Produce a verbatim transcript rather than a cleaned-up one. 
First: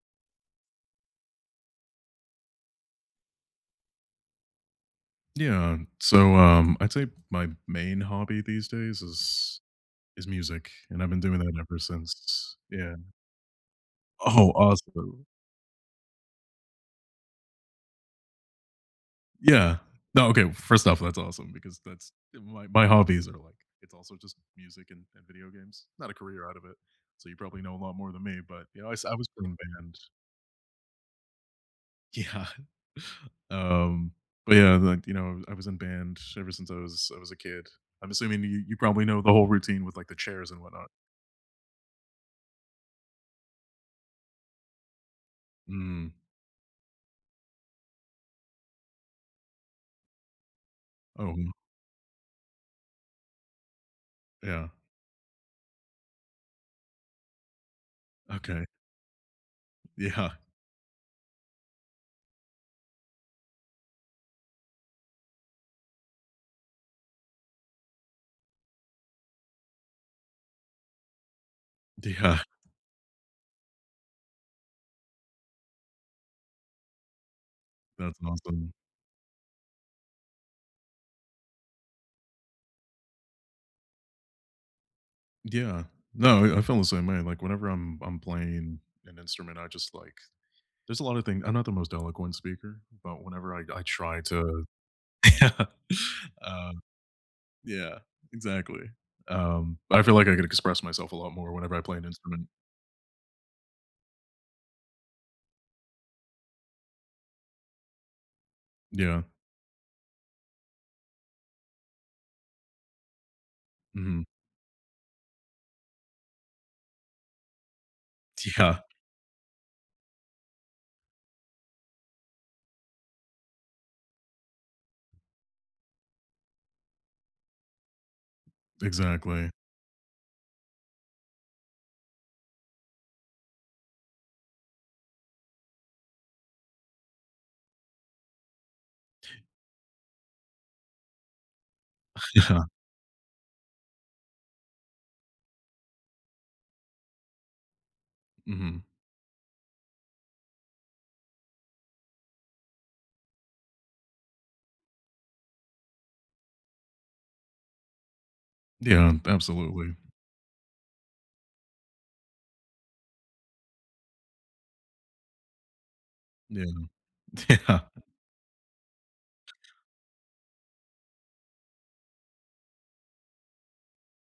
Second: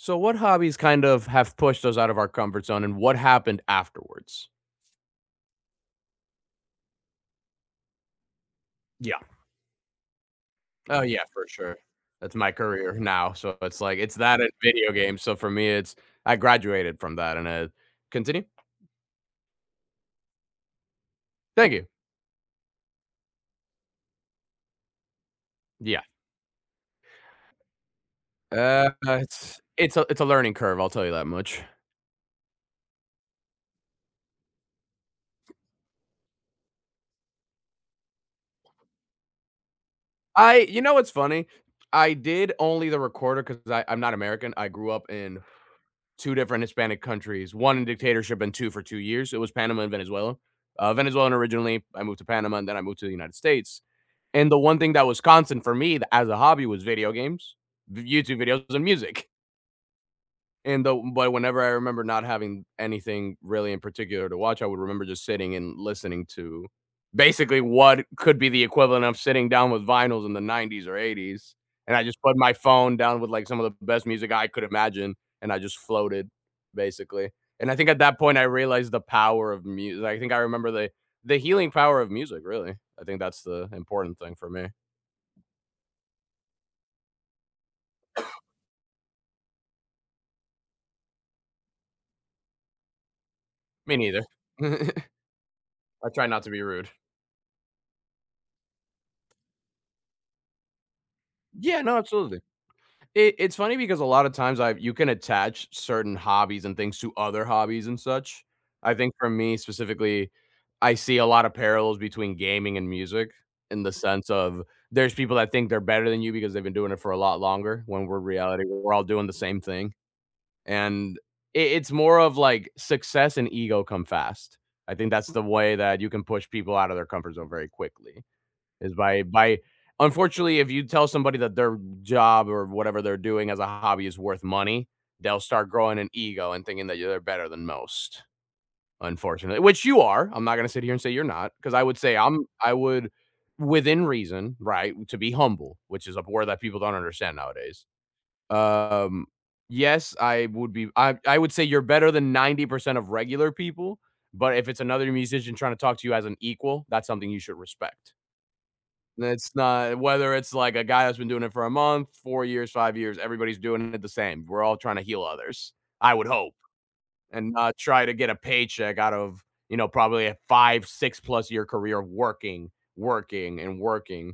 So, what hobbies kind of have pushed us out of our comfort zone, and what happened afterwards? Yeah, so, um, I'd say my main hobby these days Yeah. is is music, and Oh I've been yeah, doing for that sure. ever That's my since career yeah. now, so it's, like, it's that and Oh, video games, awesome. so for me it's I graduated from that, and it continue. Yeah, no, okay, first off, that's awesome Thank because you. that's my my hobbies are like it's also just music and and video games, Yeah. not a career out of it, so you probably know a lot more than me, but, you know, Uh, I s I was playing in it's it's band. a it's a learning curve, I'll tell you that much. Yeah, um, but, yeah, like, you know, I was in band ever since I was I was a kid, I'm assuming you you probably know the whole routine with, like, the chairs I and you whatnot. know what's funny? I did only the recorder 'cause I I'm not American I grew up in Mm. two different Hispanic countries, one in dictatorship and two for two years, it was Panama and Venezuela. Uh, Venezuelan Oh. originally, I moved to Panama, and then I moved to the United States. And the Yeah. one thing that was constant for me th as a hobby was video games, v YouTube videos Okay. and music. Yeah. And though but whenever I remember not having anything really in particular to watch, I would remember just sitting and listening to basically what could be the equivalent of sitting down with Vinyls in the nineties or eighties, and I just put Yeah. my phone down with, like, some of the best music I could imagine, and I just floated, basically, and I think at that That's point I awesome. realized the power of mu I think I remember the the healing power of music, really. I think that's the important thing for me. Yeah, no, yeah, I feel the same way, like, whenever I'm I'm playing an instrument, I just, like there's a lotta thing I'm not the most eloquent speaker, but whenever I I Me try neither. to yeah. I try not to be Uh, rude. yeah, exactly, um, I feel, like, I could express myself a lot more whenever Yeah, I no, play an absolutely. instrument. It it's funny because a lotta times I've you can attach certain hobbies and things to other hobbies and such. I think Yeah. for me, specifically, I see a lotta parallels between gaming and music, in the Mhm. sense of, there's people that think they're better than you because they've been doing it for a lot longer, when we're reality, Yeah. we're all doing the same thing, and it it's more of, like, success and ego come fast. I think that's the way that you can push people outta their comfort zone very quickly, is by Exactly. by unfortunately, if you tell somebody that their job or whatever they're doing as a hobby is worth money, they'll start growing an ego and thinking they're better than most. Unfortunate which you are, I'm not gonna sit here and say you're not 'cause I would say I'm I would, within reason, right, to be humble, which is a word that people don't understand nowadays. Mhm. Um, yes, I would be I I would say you're better than ninety percent of regular people, but if it's another musician trying to talk to you as an equal, that's something you should respect. Yeah, It's absolutely. not whether it's, like, a guy that's been doing it for a month, four years, five years, everybody's doing it the same, we're all trying to heal others, I would hope, Yeah. and not Yeah. try to get a paycheck out of, you know, probably a five six plus year career working, working, and working.